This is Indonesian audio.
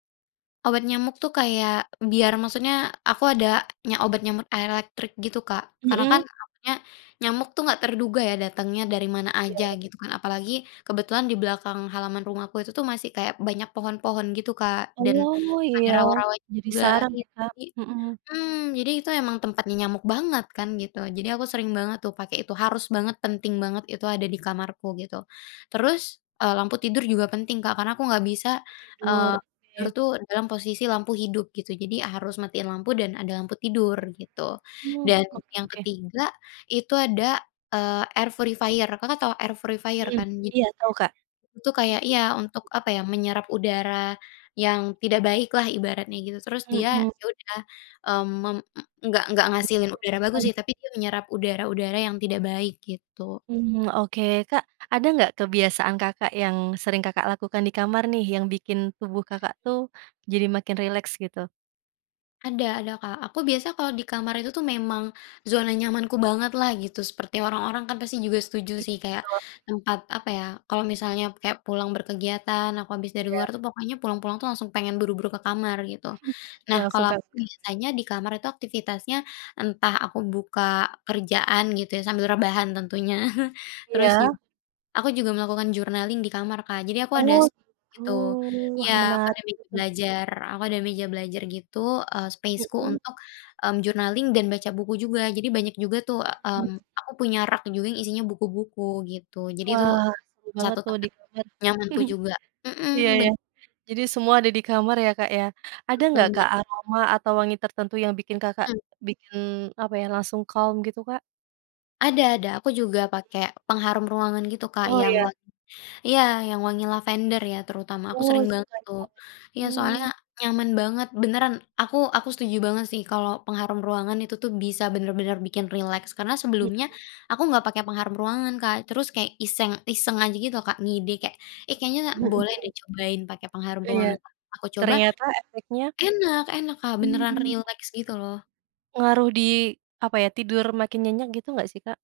Obat nyamuk tuh kayak, biar maksudnya aku ada nya obat nyamuk elektrik gitu, Kak. Karena kan Mhm. takutnya nyamuk tuh enggak terduga ya datangnya dari mana saja Iya. gitu kan. Apalagi kebetulan di belakang halaman rumahku itu tuh masih kayak banyak pohon-pohon gitu Kak dan, Oh ada iya, rawa-rawa jadi juga saran iya ya, Kak? jadi Mhm. mmm, jadi itu emang tempatnya nyamuk banget kan gitu. Jadi aku sering banget tuh pakai itu, harus banget, penting banget, itu ada di kamarku gitu. Terus, eee, lampu tidur juga penting Kak, karena aku enggak bisa, Hmm, buat tidur, eee, tidur oke. tuh dalam posisi lampu hidup gitu. Jadi ya harus matiin lampu dan ada lampu tidur gitu, Iya, dan oke yang oke. ketiga itu ada, eee, air purifier, Kakak tahu air purifier Mhm, kan jadi, iya tahu, Kak. itu kayak iya untuk, Wangi. apa ya, menyerap udara, yang tidak baik lah ibaratnya gitu terus dia Mhm. ya udah, mmm, mem enggak enggak Iya, itu ngehasilin udara bagus makanya. sih, tapi dia menyerap udara-udara yang tidak baik, gitu. Hmm, oke. Kak ada enggak kebiasaan Kakak yang sering Kakak lakukan di kamar nih, yang bikin tubuh Hmm. Kakak tuh, jadi makin rileks, gitu? Ada ada Kak, aku biasa kalau di kamar itu tuh memang, zona nyamanku banget lah gitu. Seperti orang-orang kan pasti juga setuju Gitu. sih kayak, tempat apa ya, kalau misalnya kayak pulang berkegiatan, aku habis dari luar Iya. tuh pokoknya pulang-pulang tuh langsung pengen buru-buru ke kamar, gitu. Udah Nah langsung kalau aku masuk kamar ya. biasanya di kamar itu aktivitasnya, entah aku buka kerjaan gitu ya sambil rebahan tentunya. Terus jug Iya. aku juga melakukan journaling di kamar Kak, jadi aku ada Oh, set gitu. gitu. Wah Iya, pakai menarik meja itu. belajar, aku ada meja belajar gitu, eee, space-ku Mhm. untuk, mmm, journaling dan baca buku juga. Jadi banyak juga tuh, e Mhm. mmm, aku punya rak juga yang isinya buku-buku gitu, jadi itu Wah, seru banget 1 tuh di tempat kamar. nyamanku juga, Iya mhm, ben iya. Jadi semua ada di kamar ya, Kak, ya. Ada enggak Betul Kak Kak. aroma atau wangi tertentu yang bikin Kakak, Mmm. bikin, apa ya, langsung calm gitu, Kak? Ada ada, aku juga Iya. pakai pengharum ruangan gitu Kak Oh, yang iya. wangi iya, yang wangi lavender ya terutama, aku Oh, sering banget tuh. sukanya, [unintelligible] Iya, soalnya mmm. nyaman banget beneran, aku aku setuju banget sih kalau pengharum ruangan itu tuh bisa bener-bener bikin rileks karena Mhm. sebelumnya, aku enggak pakai pengharum ruangan Kak, terus kayak iseng-iseng aja gitu loh Kak, ngide kayak, "Eh, kayaknya Heeh boleh deh heeh. cobain pakai pengharum Iya, ruangan." Pas aku coba ternyata efeknya? enak enak Kak, Hmm, beneran iya. rileks gitu loh. Ngaruh di, apa ya, tidur makin nyenyak gitu enggak sih, Kak?